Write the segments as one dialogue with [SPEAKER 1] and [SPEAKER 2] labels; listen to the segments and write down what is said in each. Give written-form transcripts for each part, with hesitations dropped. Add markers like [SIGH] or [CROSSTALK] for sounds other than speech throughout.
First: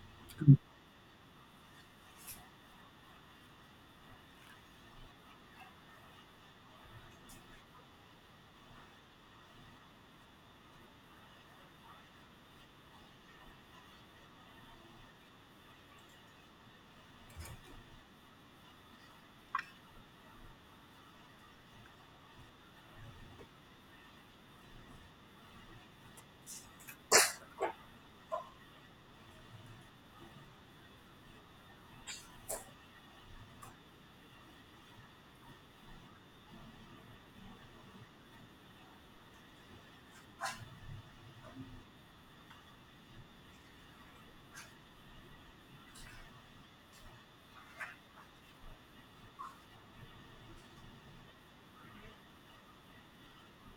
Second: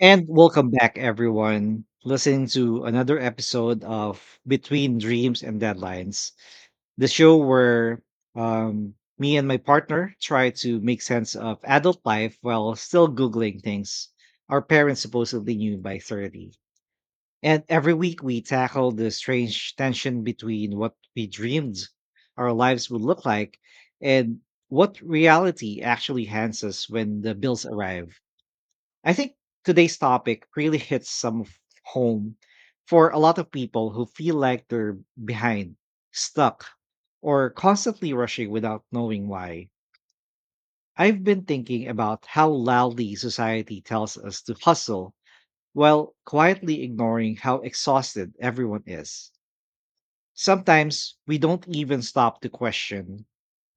[SPEAKER 1] And welcome back, everyone, listening to another episode of Between Dreams and Deadlines, the show where um, me and my partner try to make sense of adult life while still Googling things our parents supposedly knew by 30. And every week we tackle the strange tension between what we dreamed our lives would look like and what reality actually hands us when the bills arrive. I think today's topic really hits home for a lot of people who feel like they're behind, stuck, or constantly rushing without knowing why. I've been thinking about how loudly society tells us to hustle while quietly ignoring how exhausted everyone is. Sometimes we don't even stop to question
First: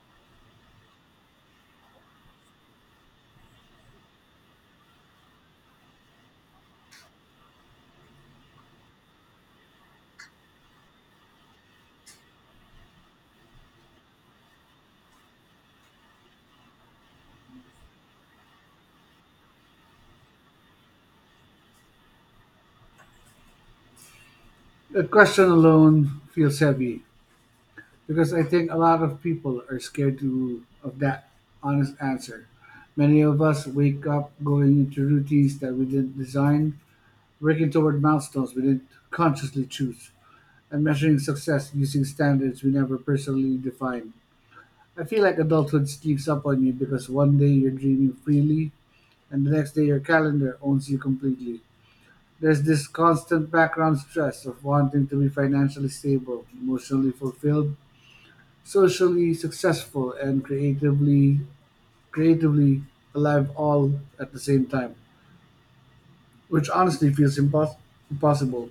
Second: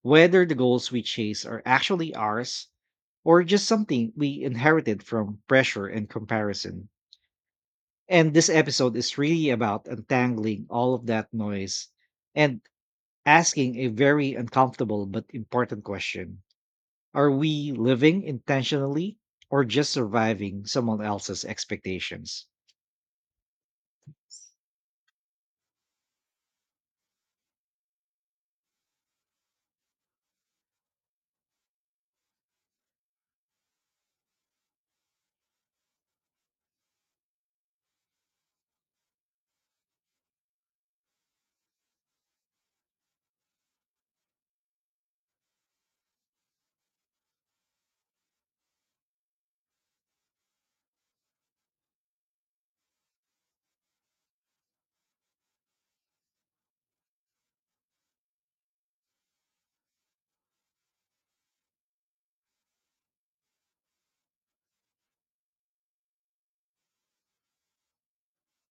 [SPEAKER 1] whether the goals we chase are actually ours or just something we inherited from pressure and comparison. And this episode is really about untangling all of that noise and asking a very uncomfortable but important question. Are we living intentionally or just surviving someone else's expectations?
[SPEAKER 2] The question alone feels heavy because I think a lot of people are scared to of that honest answer. Many of us wake up going into routines that we didn't design, working toward milestones we didn't consciously choose, and measuring success using standards we never personally defined. I feel like adulthood sneaks up on you because one day you're dreaming freely and the next day your calendar owns you completely. There's this constant background stress of wanting to be financially stable, emotionally fulfilled, socially successful, and creatively alive all at the same time, which honestly feels impossible.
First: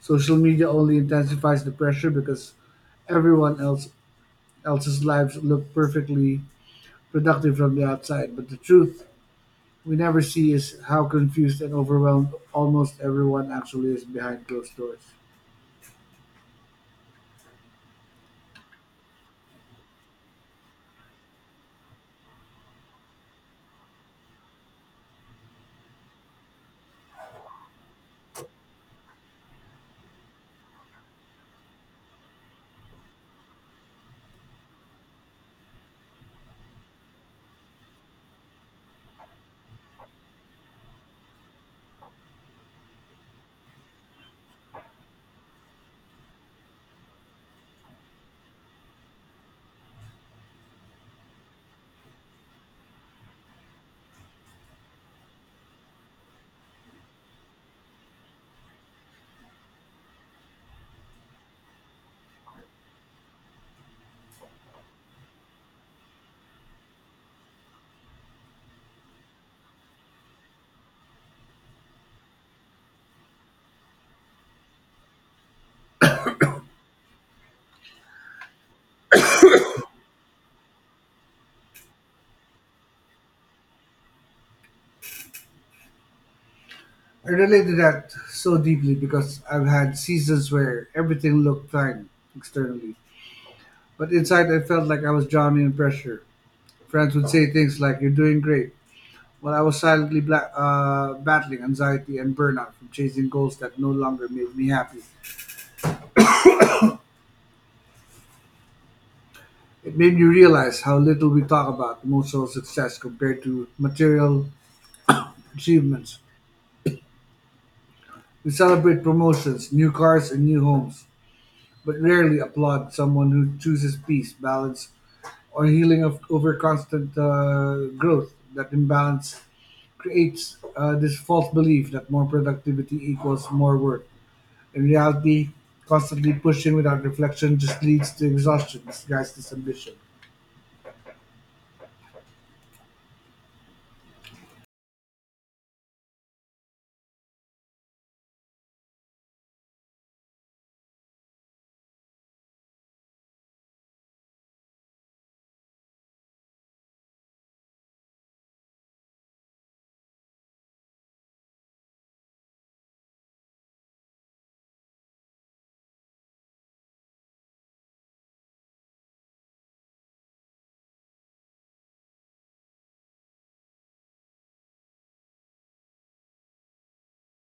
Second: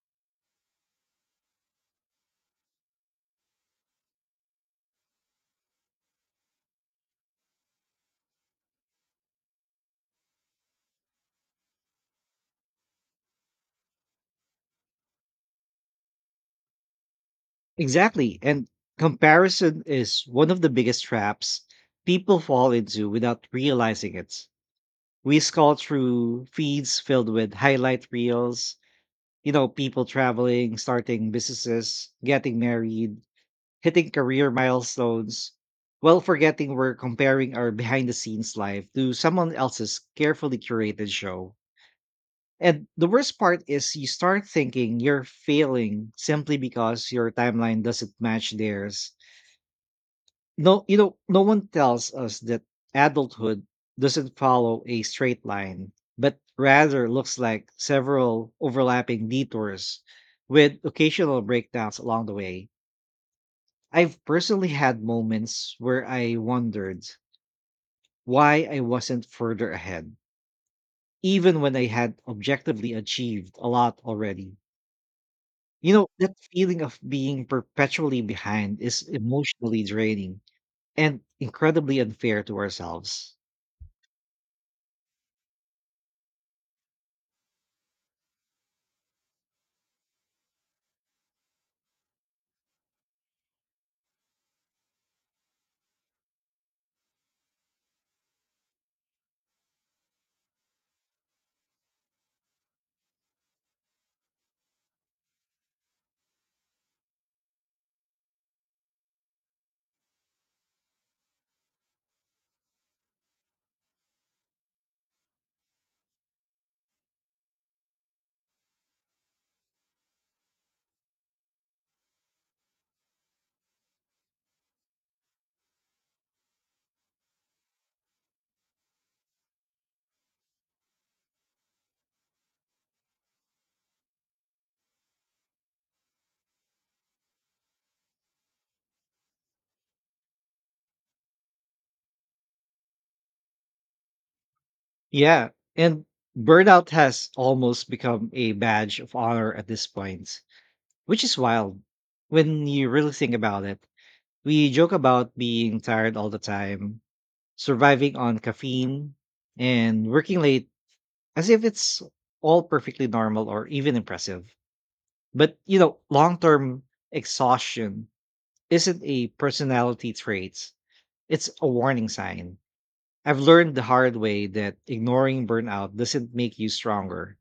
[SPEAKER 2] Social media only intensifies the pressure because everyone else's lives look perfectly productive from the outside, but the truth we never see is how confused and overwhelmed almost everyone actually is behind closed doors.
[SPEAKER 1] Exactly. And comparison is one of the biggest traps people fall into without realizing it. We scroll through feeds filled with highlight reels, you know, people traveling, starting businesses, getting married, hitting career milestones, while forgetting we're comparing our behind the scenes life to someone else's carefully curated show. And the worst part is you start thinking you're failing simply because your timeline doesn't match theirs. No, no one tells us that adulthood doesn't follow a straight line, but rather looks like several overlapping detours with occasional breakdowns along the way. I've personally had moments where I wondered why I wasn't further ahead, even when I had objectively achieved a lot already. You know, that feeling of being perpetually behind is emotionally draining and incredibly unfair to ourselves.
[SPEAKER 2] I relate to that so deeply because I've had seasons where everything looked fine externally, but inside I felt like I was drowning in pressure. Friends would say things like, "You're doing great," while I was silently battling anxiety and burnout from chasing goals that no longer made me happy. It made me realize how little we talk about emotional success compared to material achievements. We celebrate promotions, new cars, and new homes, but rarely applaud someone who chooses peace, balance, or healing of over constant growth. That imbalance creates this false belief that more productivity equals more work. In reality, constantly pushing without reflection just leads to exhaustion, disguised as ambition.
[SPEAKER 1] Yeah. And burnout has almost become a badge of honor at this point, which is wild when you really think about it. We joke about being tired all the time, surviving on caffeine, and working late as if it's all perfectly normal or even impressive. But, you know, long term exhaustion isn't a personality trait, it's a warning sign. I've learned the hard way that ignoring burnout doesn't make you stronger.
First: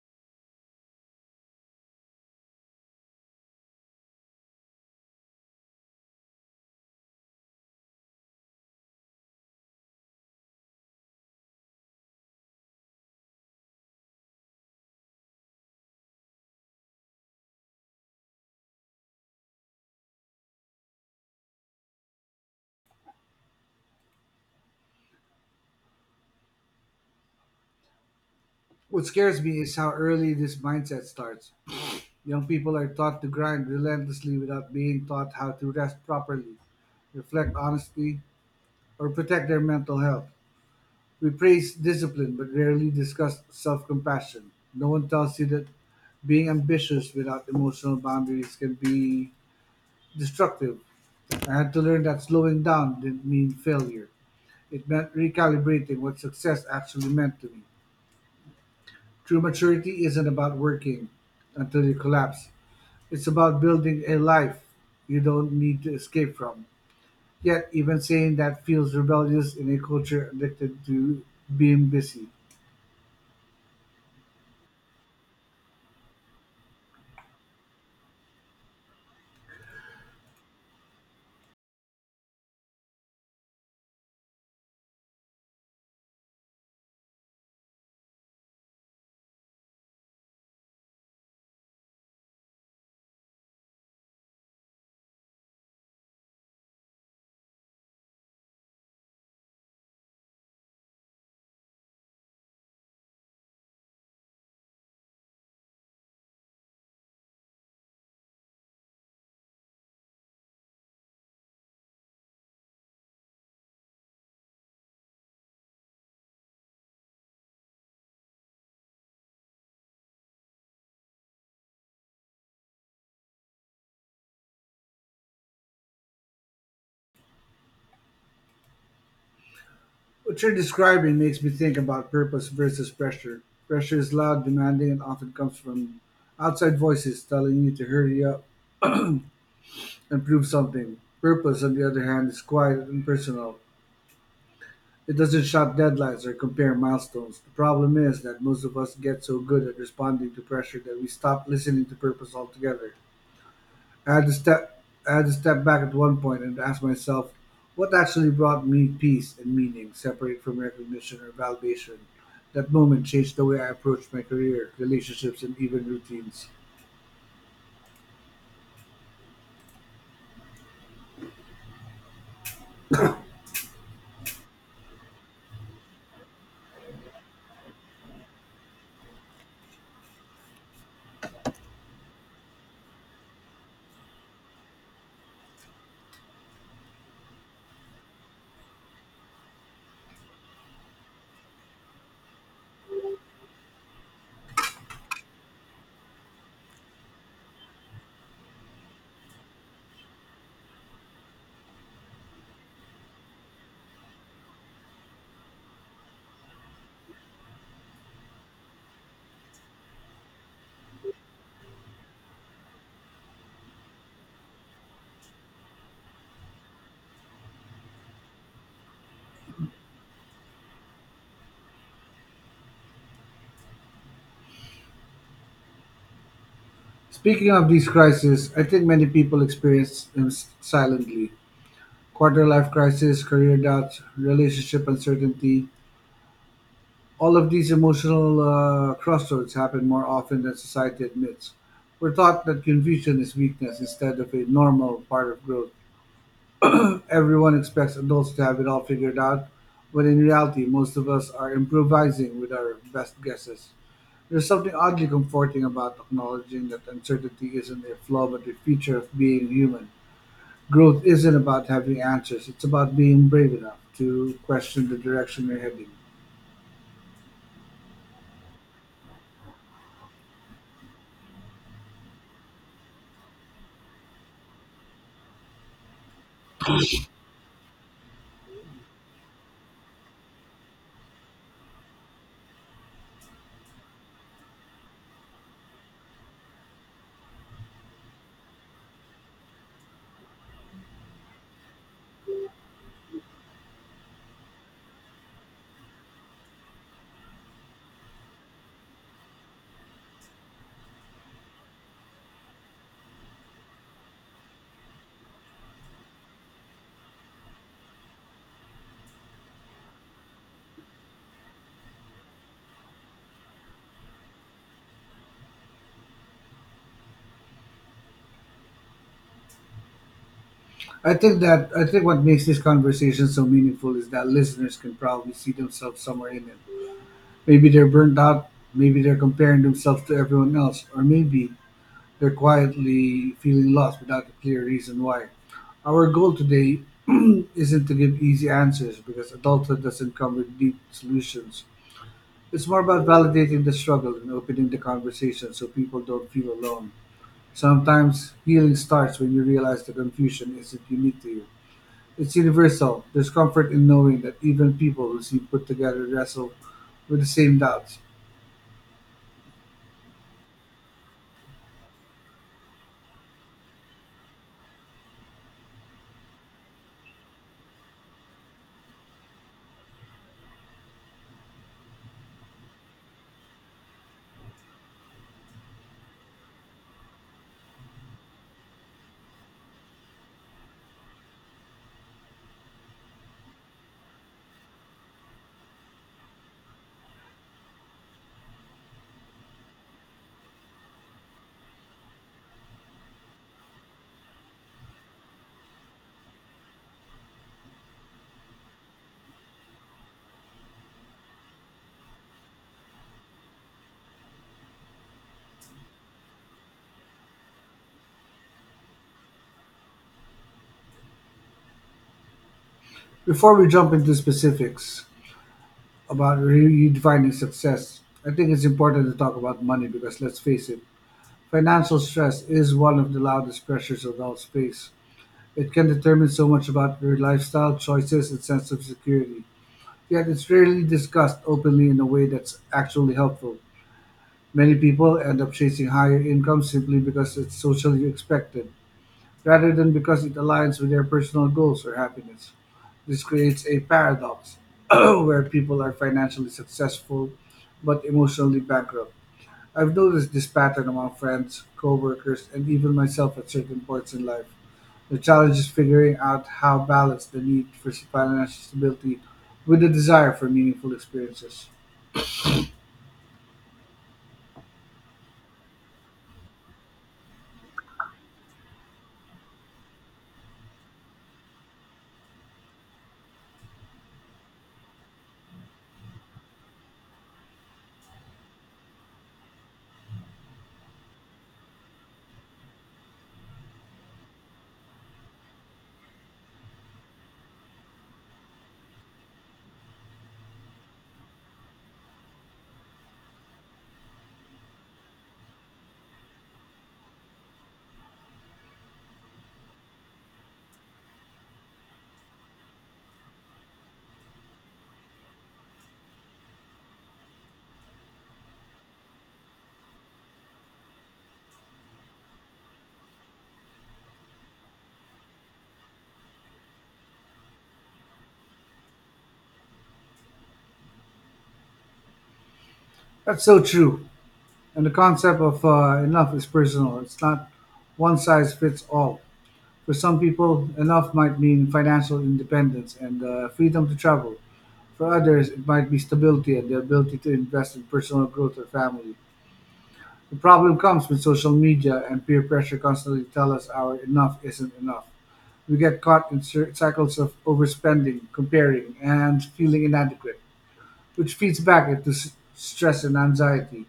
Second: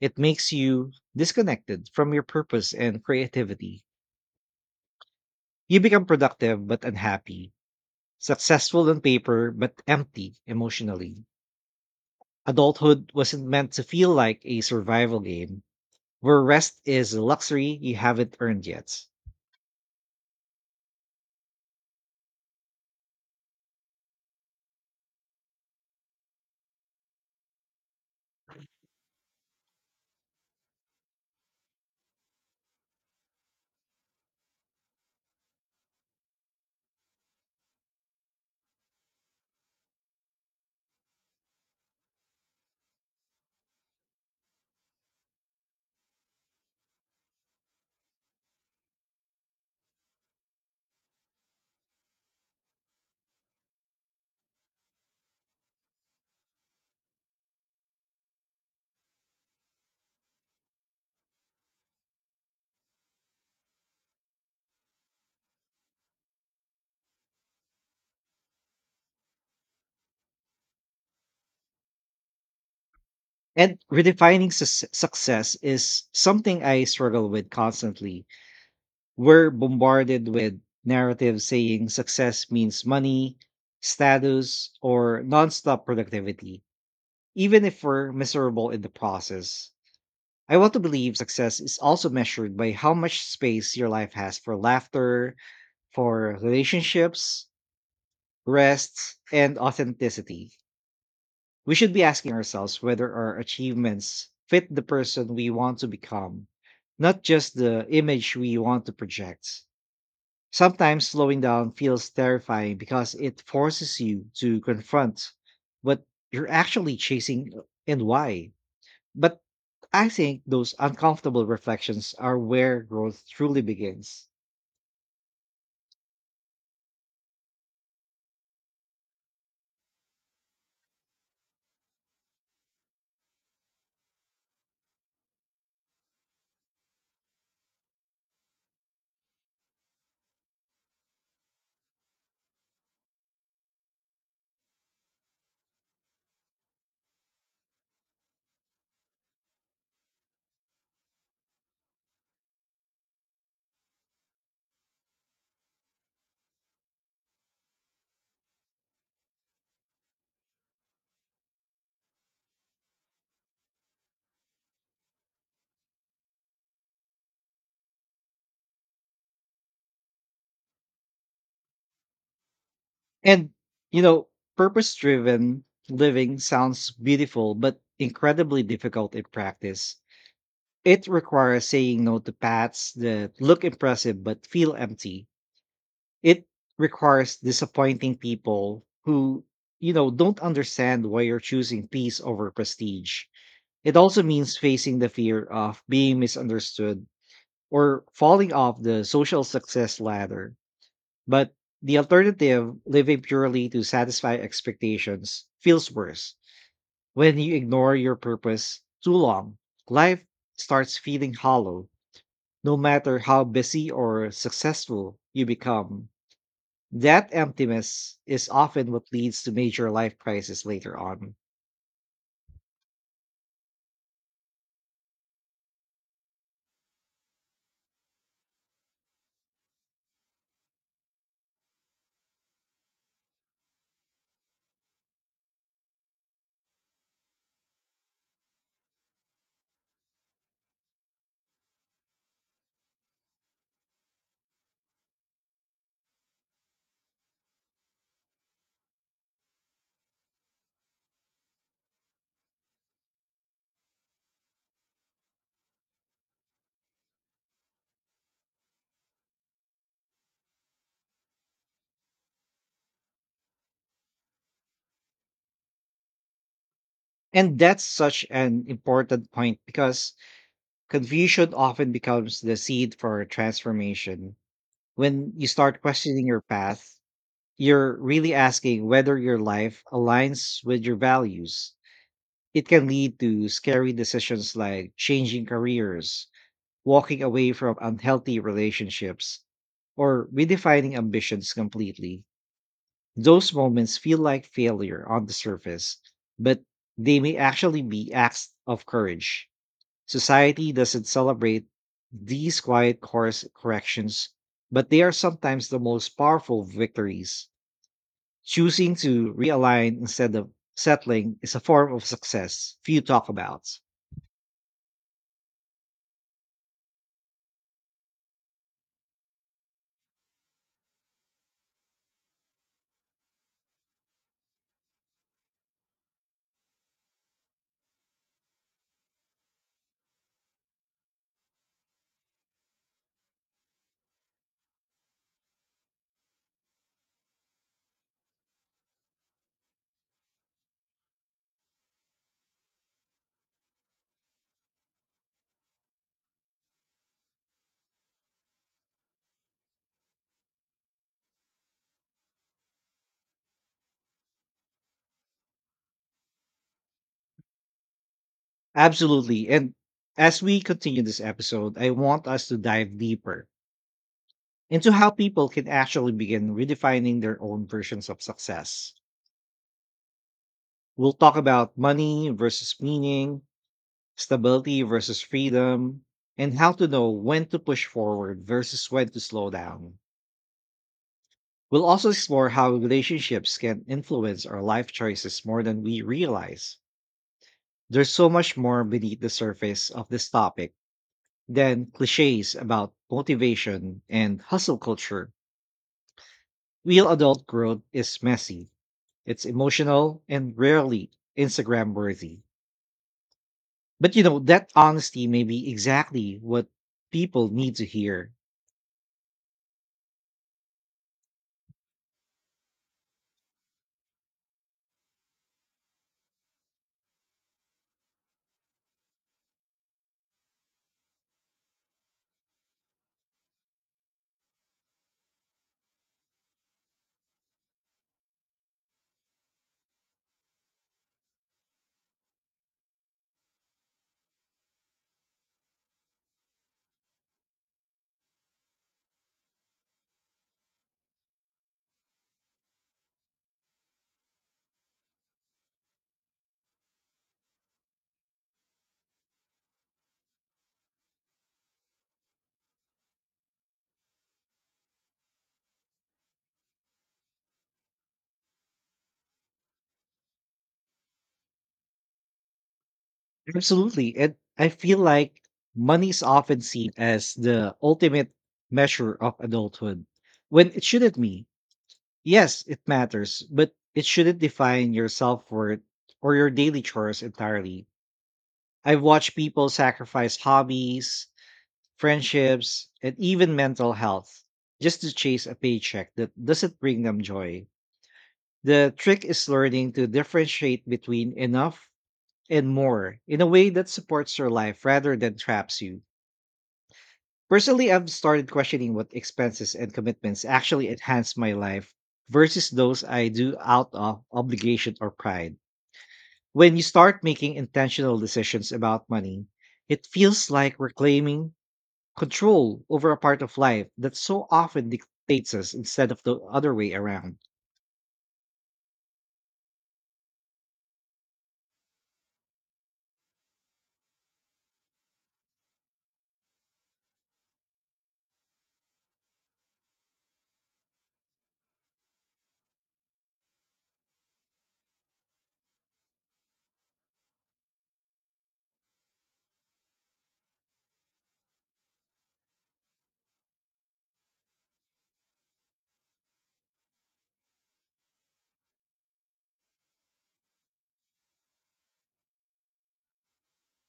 [SPEAKER 1] It makes you disconnected from your purpose and creativity. You become productive but unhappy, successful on paper but empty emotionally. Adulthood wasn't meant to feel like a survival game where rest is a luxury you haven't earned yet.
[SPEAKER 2] What scares me is how early this mindset starts. Young people are taught to grind relentlessly without being taught how to rest properly, reflect honestly, or protect their mental health. We praise discipline but rarely discuss self compassion. No one tells you that being ambitious without emotional boundaries can be destructive. I had to learn that slowing down didn't mean failure, it meant recalibrating what success actually meant to me. True maturity isn't about working until you collapse, it's about building a life you don't need to escape from. Yet, even saying that feels rebellious in a culture addicted to being busy.
[SPEAKER 1] And success is something I struggle with constantly. We're bombarded with narratives saying success means money, status, or nonstop productivity, even if we're miserable in the process. I want to believe success is also measured by how much space your life has for laughter, for relationships, rests, and authenticity. We should be asking ourselves whether our achievements fit the person we want to become, not just the image we want to project. Sometimes slowing down feels terrifying because it forces you to confront what you're actually chasing and why. But I think those uncomfortable reflections are where growth truly begins.
[SPEAKER 2] What you're describing makes me think about purpose versus pressure. Pressure is loud, demanding, and often comes from outside voices telling you to hurry up and prove something. Purpose, on the other hand, is quiet and personal. It doesn't shout deadlines or compare milestones. The problem is that most of us get so good at responding to pressure that we stop listening to purpose altogether. I had to step I had to step back at one point and ask myself what actually brought me peace and meaning separate from recognition or validation. That moment changed the way I approached my career, relationships, and even routines.
[SPEAKER 1] And you know, purpose driven living sounds beautiful, but incredibly difficult in practice. It requires saying no to paths that look impressive but feel empty. It requires disappointing people who, you know, don't understand why you're choosing peace over prestige. It also means facing the fear of being misunderstood or falling off the social success ladder, but the alternative, living purely to satisfy expectations, feels worse. When you ignore your purpose too long, life starts feeling hollow, no matter how busy or successful you become. That emptiness is often what leads to major life crises later on.
[SPEAKER 2] Speaking of these crises, I think many people experience them silently. Quarter life crisis, career doubts, relationship uncertainty. All of these emotional crossroads happen more often than society admits. We're taught that confusion is weakness instead of a normal part of growth. Everyone expects adults to have it all figured out, when in reality, most of us are improvising with our best guesses. There's something oddly comforting about acknowledging that uncertainty isn't a flaw but a feature of being human. Growth isn't about having answers, it's about being brave enough to question the direction you're heading.
[SPEAKER 1] And that's such an important point because confusion often becomes the seed for transformation. When you start questioning your path, you're really asking whether your life aligns with your values. It can lead to scary decisions like changing careers, walking away from unhealthy relationships, or redefining ambitions completely. Those moments feel like failure on the surface, but they may actually be acts of courage. Society doesn't celebrate these quiet course corrections, but they are sometimes the most powerful victories. Choosing to realign instead of settling is a form of success few talk about.
[SPEAKER 2] I think what makes this conversation so meaningful is that listeners can probably see themselves somewhere in it. Maybe they're burnt out, maybe they're comparing themselves to everyone else, or maybe they're quietly feeling lost without a clear reason why. Our goal today [CLEARS THROAT] isn't to give easy answers because adulthood doesn't come with neat solutions. It's more about validating the struggle and opening the conversation so people don't feel alone. Sometimes healing starts when you realize the confusion isn't unique to you. It's universal. There's comfort in knowing that even people who seem put together wrestle with the same doubts.
[SPEAKER 1] Absolutely. And as we continue this episode, I want us to dive deeper into how people can actually begin redefining their own versions of success. We'll talk about money versus meaning, stability versus freedom, and how to know when to push forward versus when to slow down. We'll also explore how relationships can influence our life choices more than we realize. There's so much more beneath the surface of this topic than cliches about motivation and hustle culture. Real adult growth is messy, it's emotional, and rarely Instagram worthy. But you know, that honesty may be exactly what people need to hear.
[SPEAKER 2] Before we jump into specifics about redefining success, I think it's important to talk about money because let's face it, financial stress is one of the loudest pressures of all space. It can determine so much about your lifestyle, choices, and sense of security. Yet it's rarely discussed openly in a way that's actually helpful. Many people end up chasing higher incomes simply because it's socially expected rather than because it aligns with their personal goals or happiness. This creates a paradox [CLEARS THROAT] where people are financially successful but emotionally bankrupt. I've noticed this pattern among friends, coworkers, and even myself at certain points in life. The challenge is figuring out how balance the need for financial stability with the desire for meaningful experiences.
[SPEAKER 1] Absolutely. And I feel like money is often seen as the ultimate measure of adulthood when it shouldn't be. Yes, it matters, but it shouldn't define your self worth or your daily chores entirely. I've watched people sacrifice hobbies, friendships, and even mental health just to chase a paycheck that doesn't bring them joy. The trick is learning to differentiate between enough and more in a way that supports your life rather than traps you. Personally, I've started questioning what expenses and commitments actually enhance my life versus those I do out of obligation or pride. When you start making intentional decisions about money, it feels like reclaiming control over a part of life that so often dictates us instead of the other way around.
[SPEAKER 2] That's so true. And the concept of enough is personal. It's not one size fits all. For some people, enough might mean financial independence and freedom to travel. For others, it might be stability and the ability to invest in personal growth or family. The problem comes when social media and peer pressure constantly tell us our enough isn't enough. We get caught in cycles of overspending, comparing, and feeling inadequate, which feeds back into stress and anxiety.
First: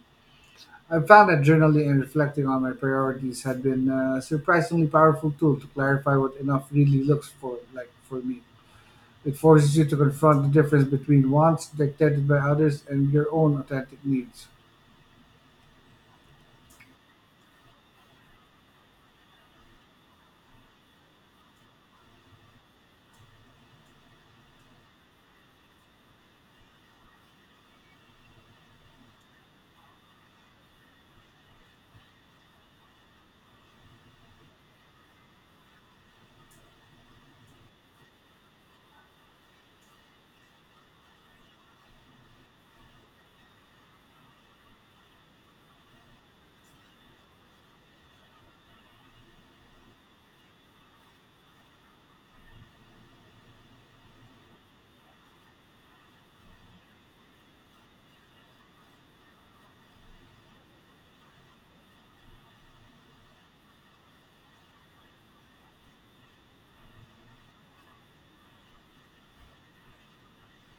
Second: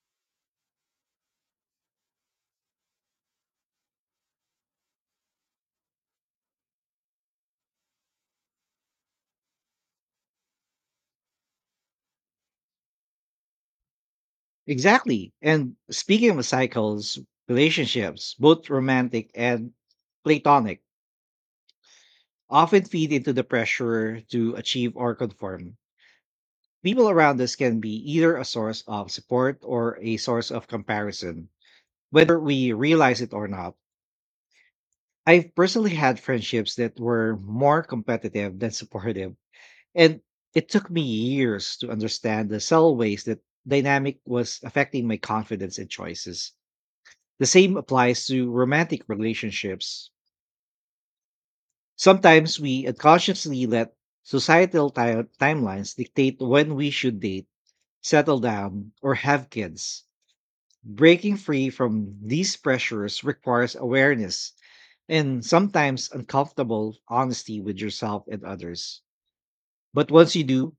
[SPEAKER 2] I found that journaling and reflecting on my priorities had been a surprisingly powerful tool to clarify what enough really looks for like for me. It forces you to confront the difference between wants dictated by others and your own authentic needs.
[SPEAKER 1] Exactly. And speaking of cycles, relationships, both romantic and platonic, often feed into the pressure to achieve or conform. People around us can be either a source of support or a source of comparison, whether we realize it or not. I've personally had friendships that were more competitive than supportive, and it took me years to understand the subtle ways that dynamic was affecting my confidence and choices. The same applies to romantic relationships. Sometimes we unconsciously let timelines dictate when we should date, settle down, or have kids. Breaking free from these pressures requires awareness and sometimes uncomfortable honesty with yourself and others. But once you do,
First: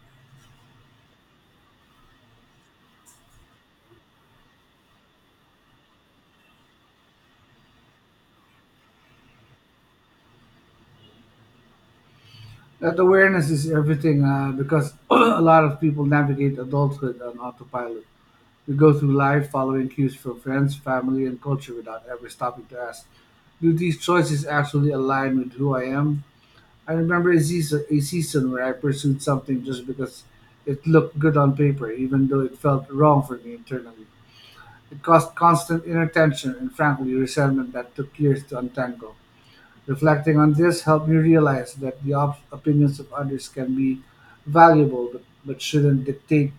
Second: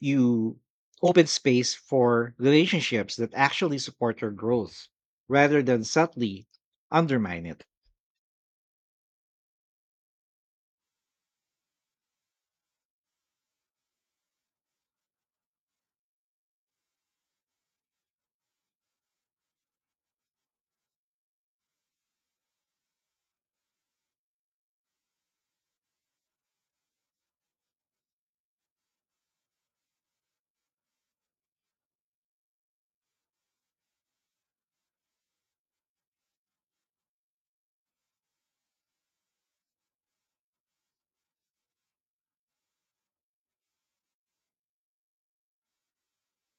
[SPEAKER 1] you open space for relationships that actually support your growth rather than subtly undermine it.
[SPEAKER 2] That awareness is everything because [CLEARS THROAT] a lot of people navigate adulthood on autopilot. We go through life following cues from friends, family, and culture without ever stopping to ask, do these choices actually align with who I am? I remember a season where I pursued something just because it looked good on paper, even though it felt wrong for me internally. It caused constant inner tension and, frankly, resentment that took years to untangle. Reflecting on this helped me realize that the opinions of others can be valuable but shouldn't dictate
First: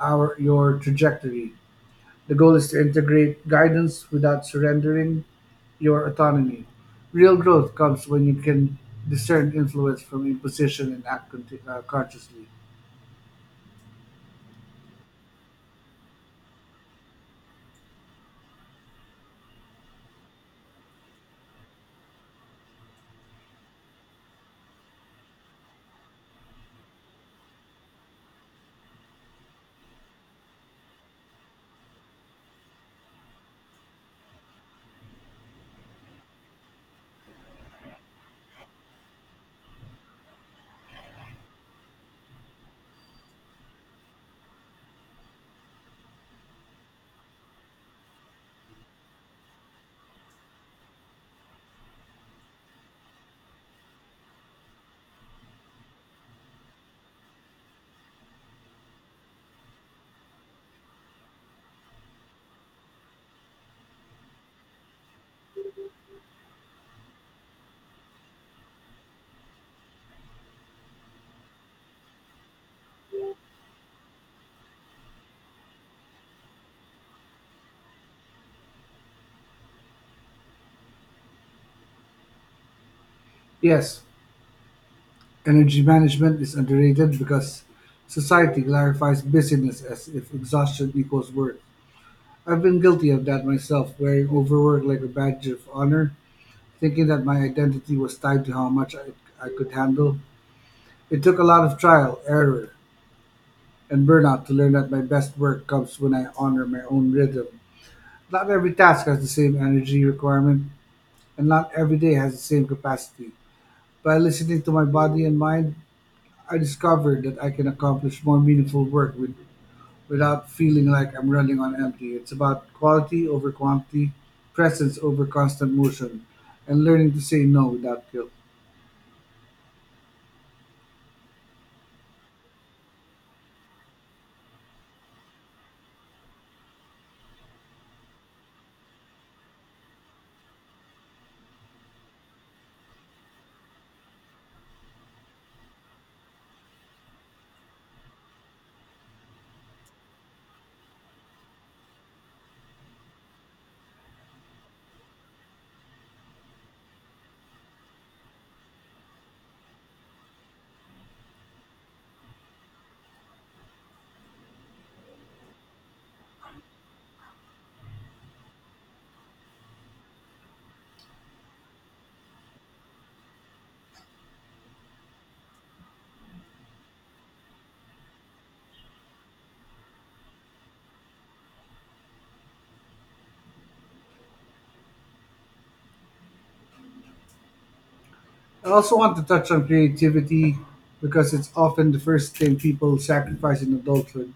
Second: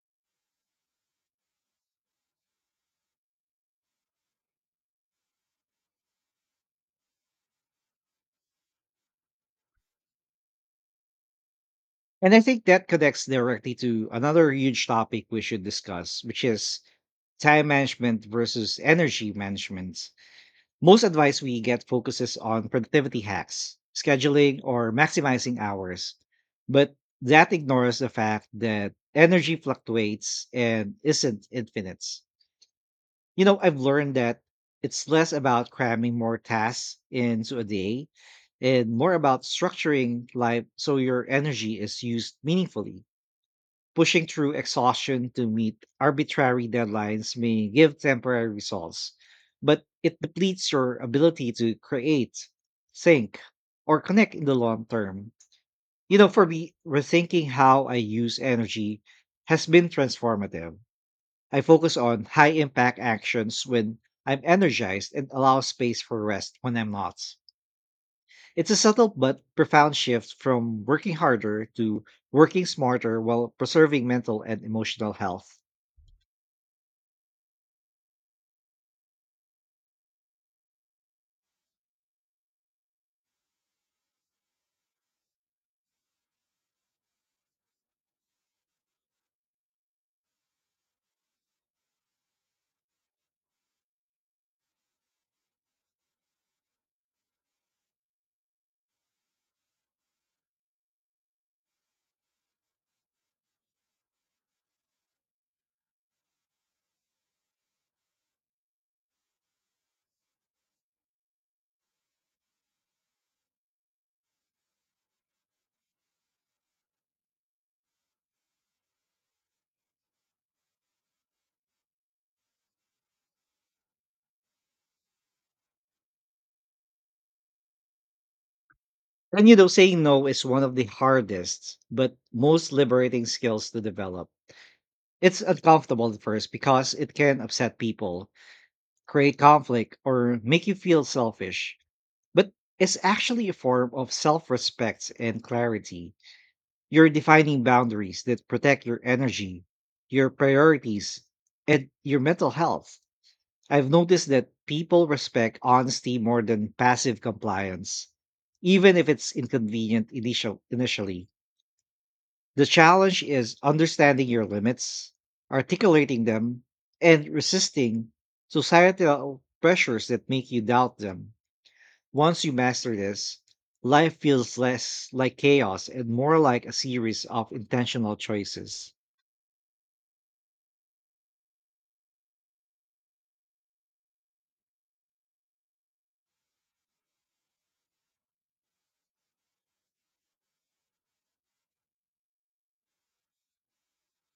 [SPEAKER 2] our your trajectory. The goal is to integrate guidance without surrendering your autonomy. Real growth comes when you can discern influence from imposition and act
[SPEAKER 1] And I
[SPEAKER 2] consciously.
[SPEAKER 1] think that connects directly to another huge topic we should discuss, which is time management versus energy management. Most advice we get focuses on productivity hacks, scheduling, or maximizing hours, but that ignores the fact that energy fluctuates and isn't infinite. You know, I've learned that it's less about cramming more tasks into a day and more about structuring life so your energy is used meaningfully. Pushing through exhaustion to meet arbitrary deadlines may give temporary results, but it depletes your ability to create, think, or connect in the long term. You know, for me, rethinking how I use energy has been transformative. I focus on high impact actions when I'm energized and allow space for rest when I'm not. It's a subtle but profound shift from working harder to working smarter while preserving mental and emotional health.
[SPEAKER 2] Yes, energy management is underrated because society glorifies busyness as if exhaustion equals worth. I've been guilty of that myself, wearing overwork like a badge of honor, thinking that my identity was tied to how much I could handle. It took a lot of trial, error, and burnout to learn that my best work comes when I honor my own rhythm. Not every task has the same energy requirement, and not every day has the same capacity. By listening to my body and mind, I discovered that I can accomplish more meaningful work without feeling like I'm running on empty. It's about quality over quantity, presence over constant motion, and learning to say no without guilt.
[SPEAKER 1] And you know, saying no is one of the hardest but most liberating skills to develop. It's uncomfortable at first because it can upset people, create conflict, or make you feel selfish. But it's actually a form of self respect and clarity. You're defining boundaries that protect your energy, your priorities, and your mental health. I've noticed that people respect honesty more than passive compliance, even if it's inconvenient initially. The challenge is understanding your limits, articulating them, and resisting societal pressures that make you doubt them. Once you master this, life feels less like chaos and more like a series of intentional choices.
[SPEAKER 2] I also want to touch on creativity because it's often the first thing people sacrifice in adulthood.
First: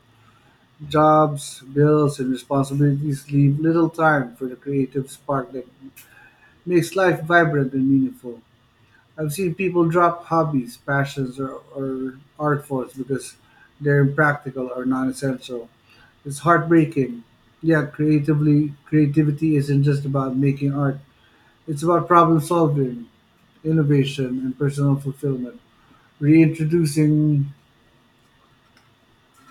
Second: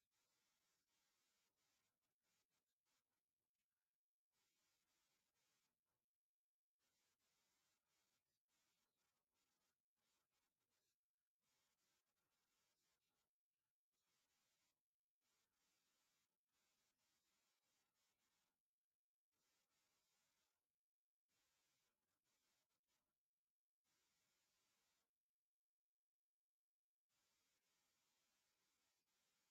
[SPEAKER 2] Jobs, bills, and responsibilities leave little time for the creative spark that makes life vibrant and meaningful. I've seen people drop hobbies, passions, or art forms because they're impractical or non-essential. It's heartbreaking. Yet, creativity isn't just about making art. It's about problem solving, innovation, and personal fulfillment. Reintroducing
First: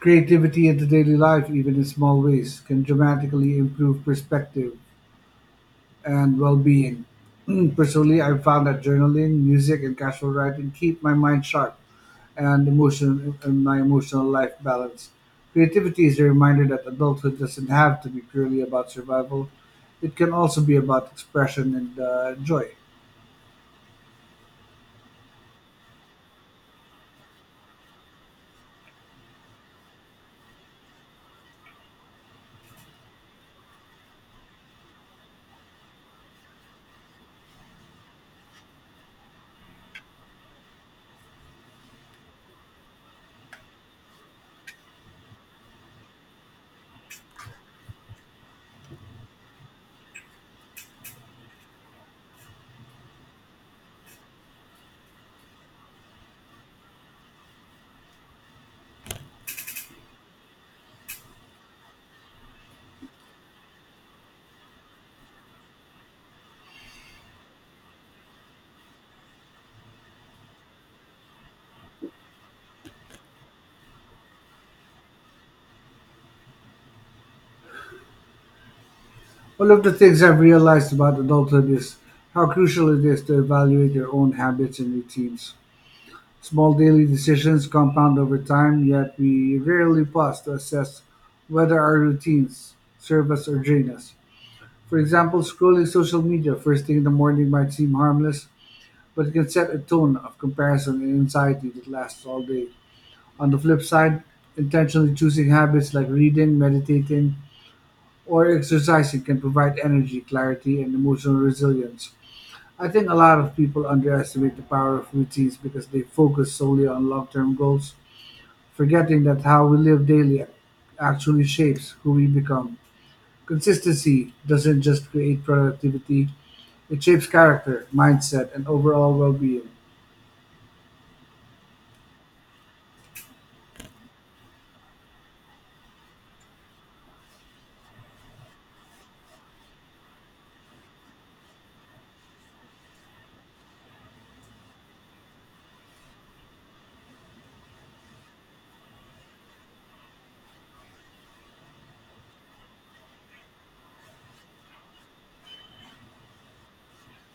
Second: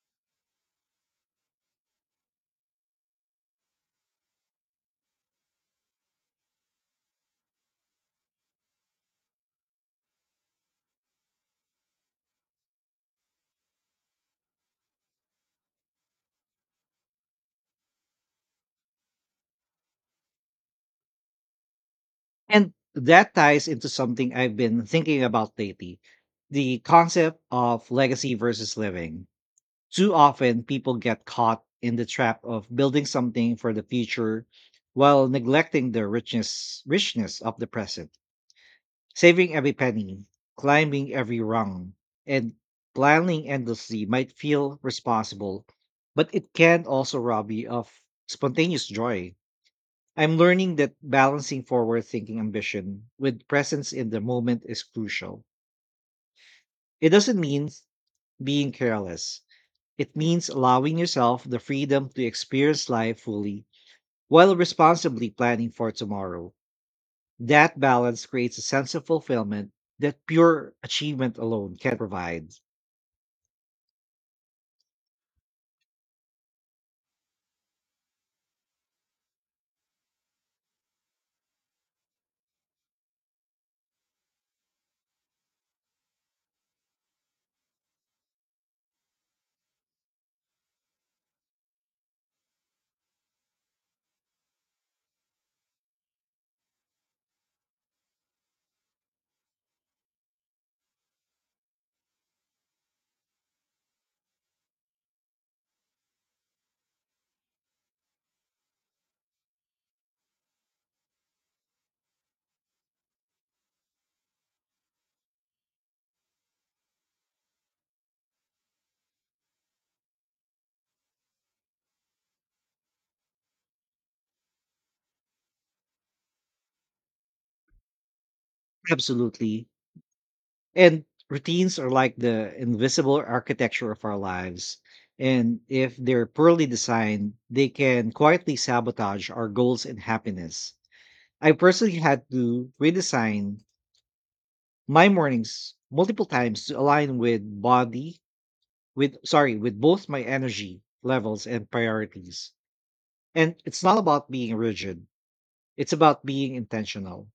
[SPEAKER 2] creativity into daily life, even in small ways, can dramatically improve perspective and well-being. [CLEARS THROAT] Personally, I've found that journaling, music, and casual writing keep my mind sharp and emotion and my emotional life balanced. Creativity is a reminder that adulthood doesn't have to be purely about survival. It can also be about expression and joy.
[SPEAKER 1] And that ties into something I've been thinking about lately, the concept of legacy versus living. Too often, people get caught in the trap of building something for the future while neglecting the richness of the present. Saving every penny, climbing every rung, and planning endlessly might feel responsible, but it can also rob you of spontaneous joy. I'm learning that balancing forward thinking ambition with presence in the moment is crucial. It doesn't mean being careless. It means allowing yourself the freedom to experience life fully while responsibly planning for tomorrow. That balance creates a sense of fulfillment that pure achievement alone can provide.
[SPEAKER 2] One of the things I've realized about adulthood is how crucial it is to evaluate your own habits and routines. Small daily decisions compound over time, yet we rarely pause to assess whether our routines serve us or drain us. For example, scrolling social media first thing in the morning might seem harmless, but it can set a tone of comparison and anxiety that lasts all day. On the flip side, intentionally choosing habits like reading, meditating, or exercising can provide energy, clarity, and emotional resilience. I think a lot of people underestimate the power of routines because they focus solely on long term goals, forgetting that how we live daily actually shapes who we become. Consistency doesn't just create productivity, it shapes character, mindset, and overall well
[SPEAKER 1] Absolutely.
[SPEAKER 2] being.
[SPEAKER 1] And routines are like the invisible architecture of our lives. And if they're poorly designed, they can quietly sabotage our goals and happiness. I personally had to redesign my mornings multiple times to align with body, with sorry with both my energy levels and priorities. And it's not about being rigid, it's about being intentional.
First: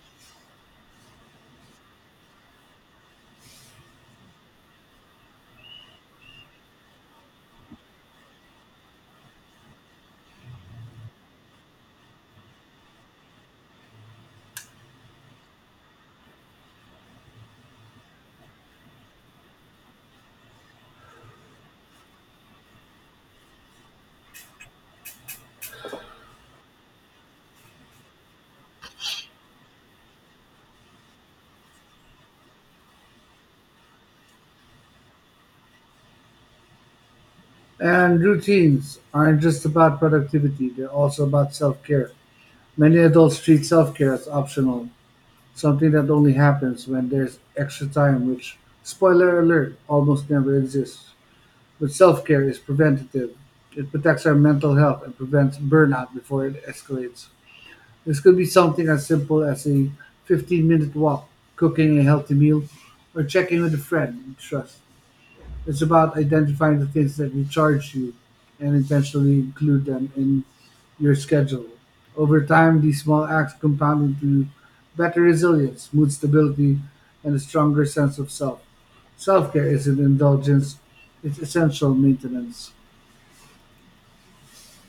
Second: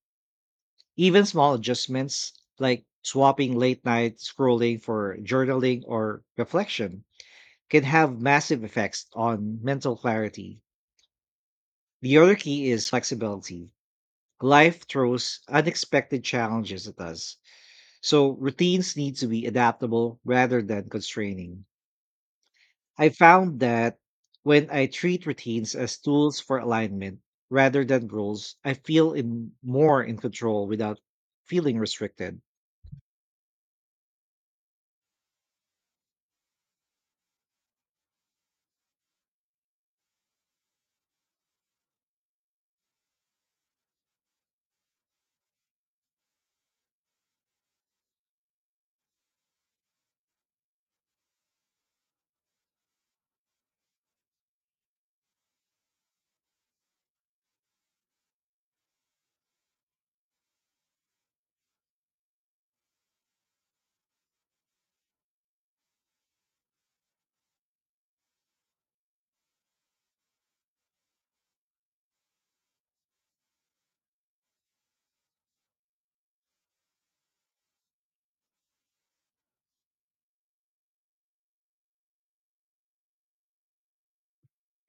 [SPEAKER 1] Even small adjustments like swapping late night scrolling for journaling or reflection can have massive effects on mental clarity. The other key is flexibility. Life throws unexpected challenges at us, so routines need to be adaptable rather than constraining. I found that when I treat routines as tools for alignment rather than rules, I feel in more in control without feeling restricted.
[SPEAKER 2] And routines aren't just about productivity, they're also about self care. Many adults treat self care as optional, something that only happens when there's extra time, which, spoiler alert, almost never exists. But self care is preventative, it protects our mental health and prevents burnout before it escalates. This could be something as simple as a 15-minute walk, cooking a healthy meal, or checking with a friend you trust. It's about identifying the things that recharge you and intentionally include them in your schedule. Over time, these small acts compound into better resilience, mood stability, and a stronger sense of self. Self care isn't indulgence, it's essential maintenance.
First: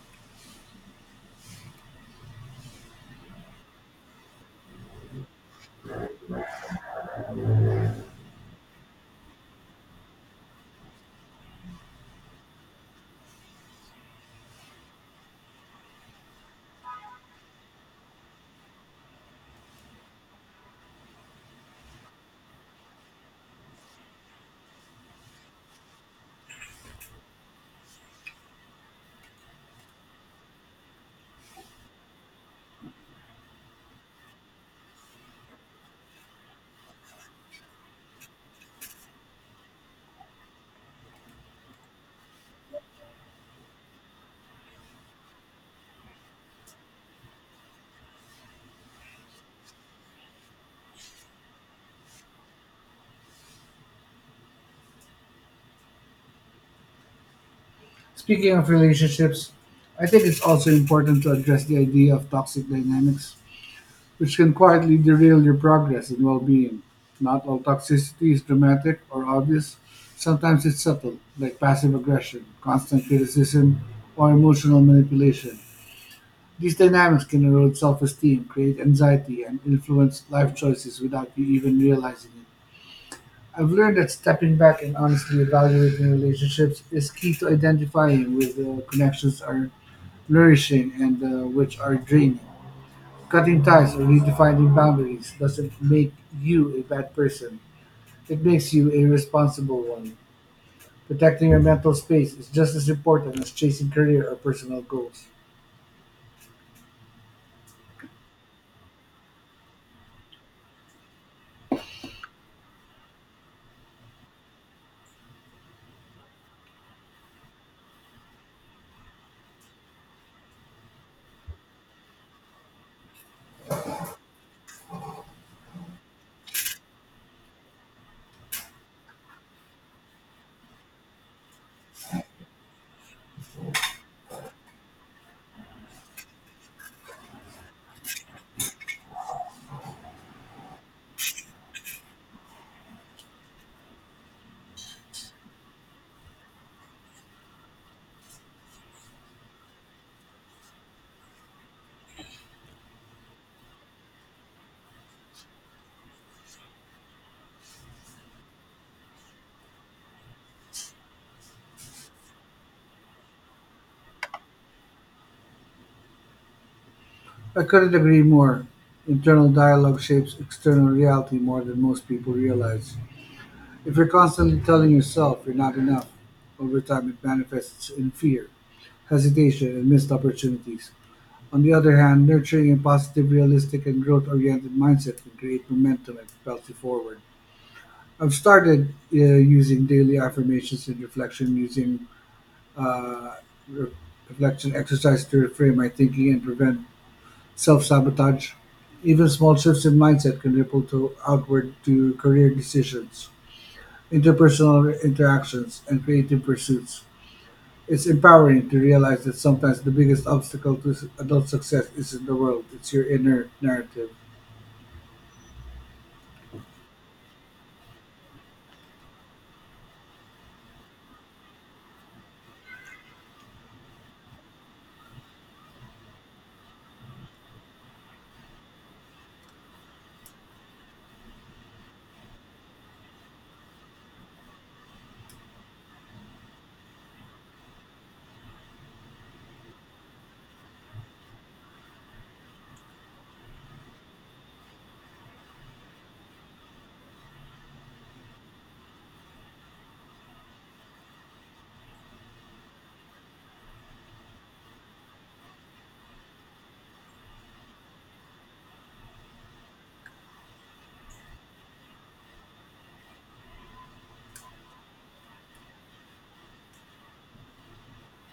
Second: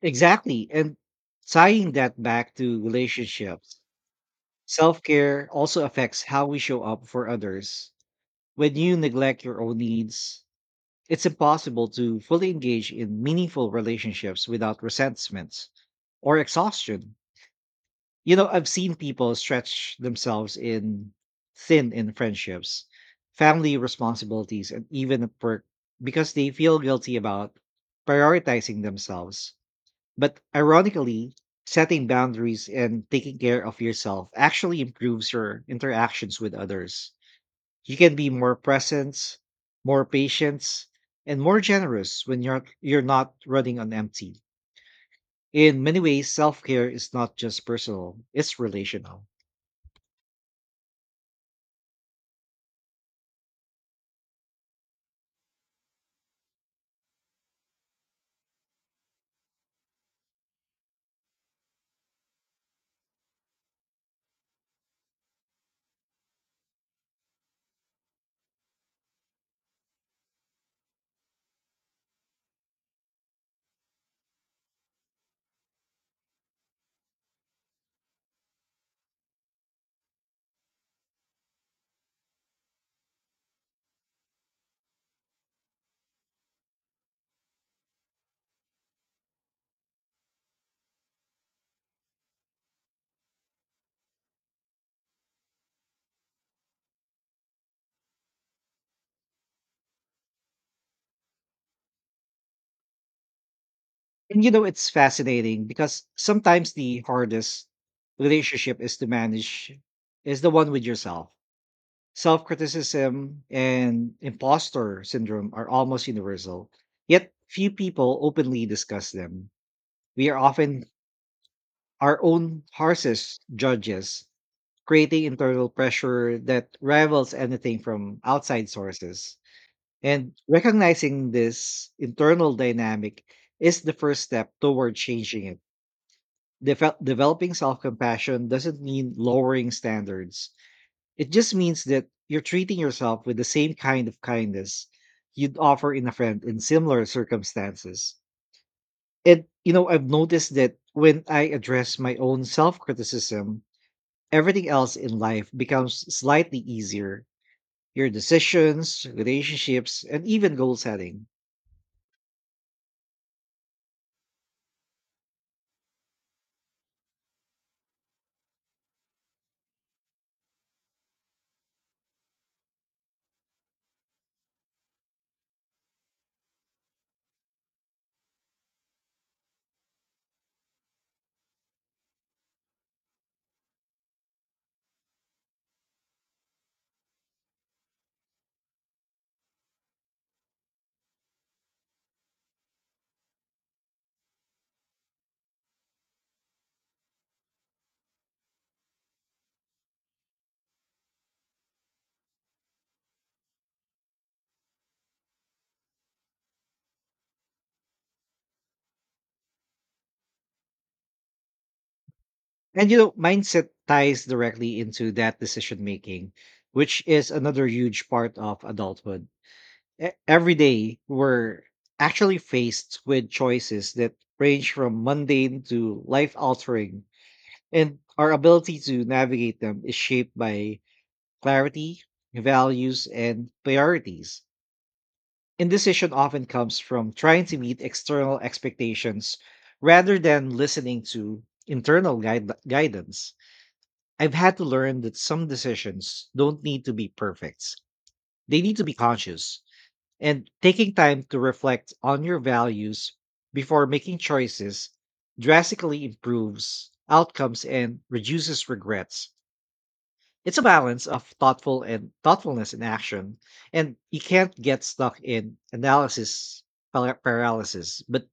[SPEAKER 1] Exactly. And tying that back to relationships, self care also affects how we show up for others. When you neglect your own needs, it's impossible to fully engage in meaningful relationships without resentments or exhaustion. You know, I've seen people stretch themselves in thin in friendships, family responsibilities, and even at work because they feel guilty about prioritizing themselves. But ironically, setting boundaries and taking care of yourself actually improves your interactions with others. You can be more present, more patient, and more generous when you're not running on empty. In many ways, self-care is not just personal, it's relational.
[SPEAKER 2] Speaking of relationships, I think it's also important to address the idea of toxic dynamics, which can quietly derail your progress and well-being. Not all toxicity is dramatic or obvious. Sometimes it's subtle, like passive aggression, constant criticism, or emotional manipulation. These dynamics can erode self-esteem, create anxiety, and influence life choices without you even realizing it. I've learned that stepping back and honestly evaluating relationships is key to identifying where the connections are nourishing and which are draining. Cutting ties or redefining boundaries doesn't make you a bad person. It makes you a responsible one. Protecting your mental space is just as important as chasing career or
[SPEAKER 1] And you know,
[SPEAKER 2] personal
[SPEAKER 1] it's
[SPEAKER 2] goals.
[SPEAKER 1] fascinating because sometimes the hardest relationship is to manage is the one with yourself. Self criticism and imposter syndrome are almost universal, yet few people openly discuss them. We are often our own harshest judges, creating internal pressure that rivals anything from outside sources. And recognizing this internal dynamic is the first step toward changing it. Developing self compassion doesn't mean lowering standards. It just means that you're treating yourself with the same kind of kindness you'd offer in a friend in similar circumstances. And, you know, I've noticed that when I address my own self criticism, everything else in life becomes slightly easier, your decisions, relationships, and even goal setting.
[SPEAKER 2] I couldn't agree more. Internal dialogue shapes external reality more than most people realize. If you're constantly telling yourself you're not enough, over time it manifests in fear, hesitation, and missed opportunities. On the other hand, nurturing a positive, realistic, and growth oriented mindset can create momentum and propels you forward. I've started using daily affirmations and reflection, using uh, re- reflection exercise to reframe my thinking and prevent self sabotage. Even small shifts in mindset can ripple to outward to career decisions, interpersonal interactions, and creative pursuits. It's empowering to realize that sometimes the biggest obstacle to adult success isn't the world,
[SPEAKER 1] And,
[SPEAKER 2] it's
[SPEAKER 1] you
[SPEAKER 2] your
[SPEAKER 1] know,
[SPEAKER 2] inner
[SPEAKER 1] mindset
[SPEAKER 2] narrative.
[SPEAKER 1] ties directly into that decision making, which is another huge part of adulthood. Every day we're actually faced with choices that range from mundane to life altering, and our ability to navigate them is shaped by clarity, values and priorities. Indecision often comes from trying to meet external expectations rather than listening to guidance. I've had to learn that some decisions don't need to be perfect, they need to be conscious. And taking time to reflect on your values before making choices drastically improves outcomes and reduces regrets. It's a balance of thoughtfulness in action, and you can't get stuck in paralysis, but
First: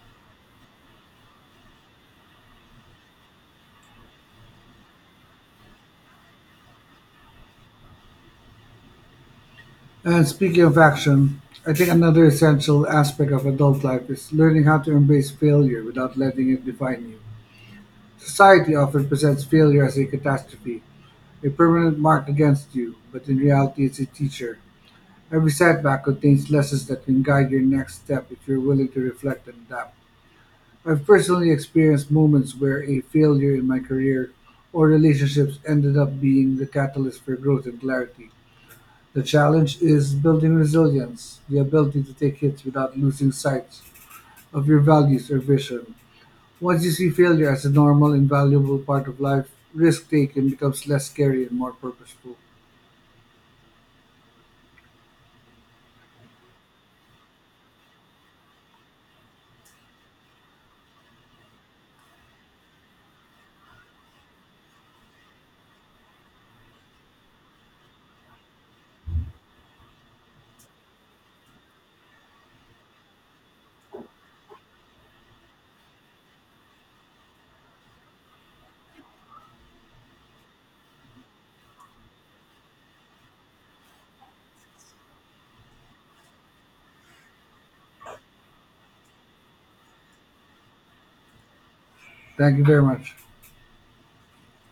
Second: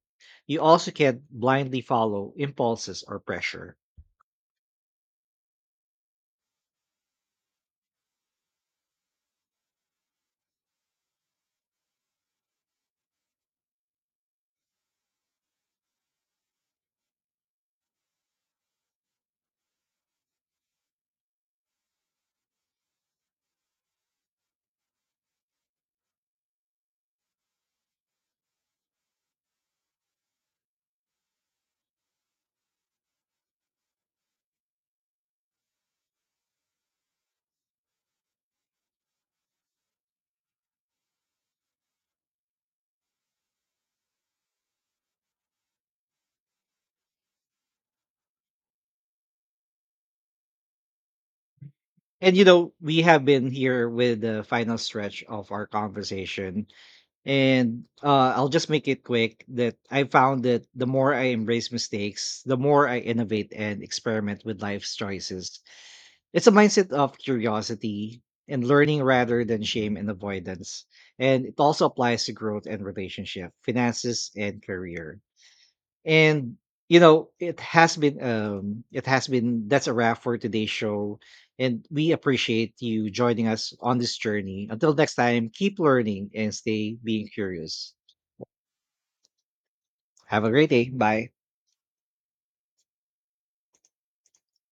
[SPEAKER 1] you also can't blindly follow impulses or pressure.
[SPEAKER 2] And speaking of action, I think another essential aspect of adult life is learning how to embrace failure without letting it define you. Society often presents failure as a catastrophe, a permanent mark against you, but in reality, it's a teacher. Every setback contains lessons that can guide your next step if you're willing to reflect and adapt. I've personally experienced moments where a failure in my career or relationships ended up being the catalyst for growth and clarity. The challenge is building resilience, the ability to take hits without losing sight of your values or vision. Once you see failure as a normal and valuable part of life, risk taking becomes less scary and more
[SPEAKER 1] And
[SPEAKER 2] purposeful.
[SPEAKER 1] you know, we have been here with the final stretch of our conversation. And I'll just make it quick that I found that the more I embrace mistakes, the more I innovate and experiment with life's choices. It's a mindset of curiosity and learning rather than shame and avoidance. And it also applies to growth and relationship, finances, and career. And you know, it has been that's a wrap for today's show, and we appreciate you joining us on this journey. Until next time, keep learning and stay being curious. Have a great day. Bye.
[SPEAKER 2] Thank you very much.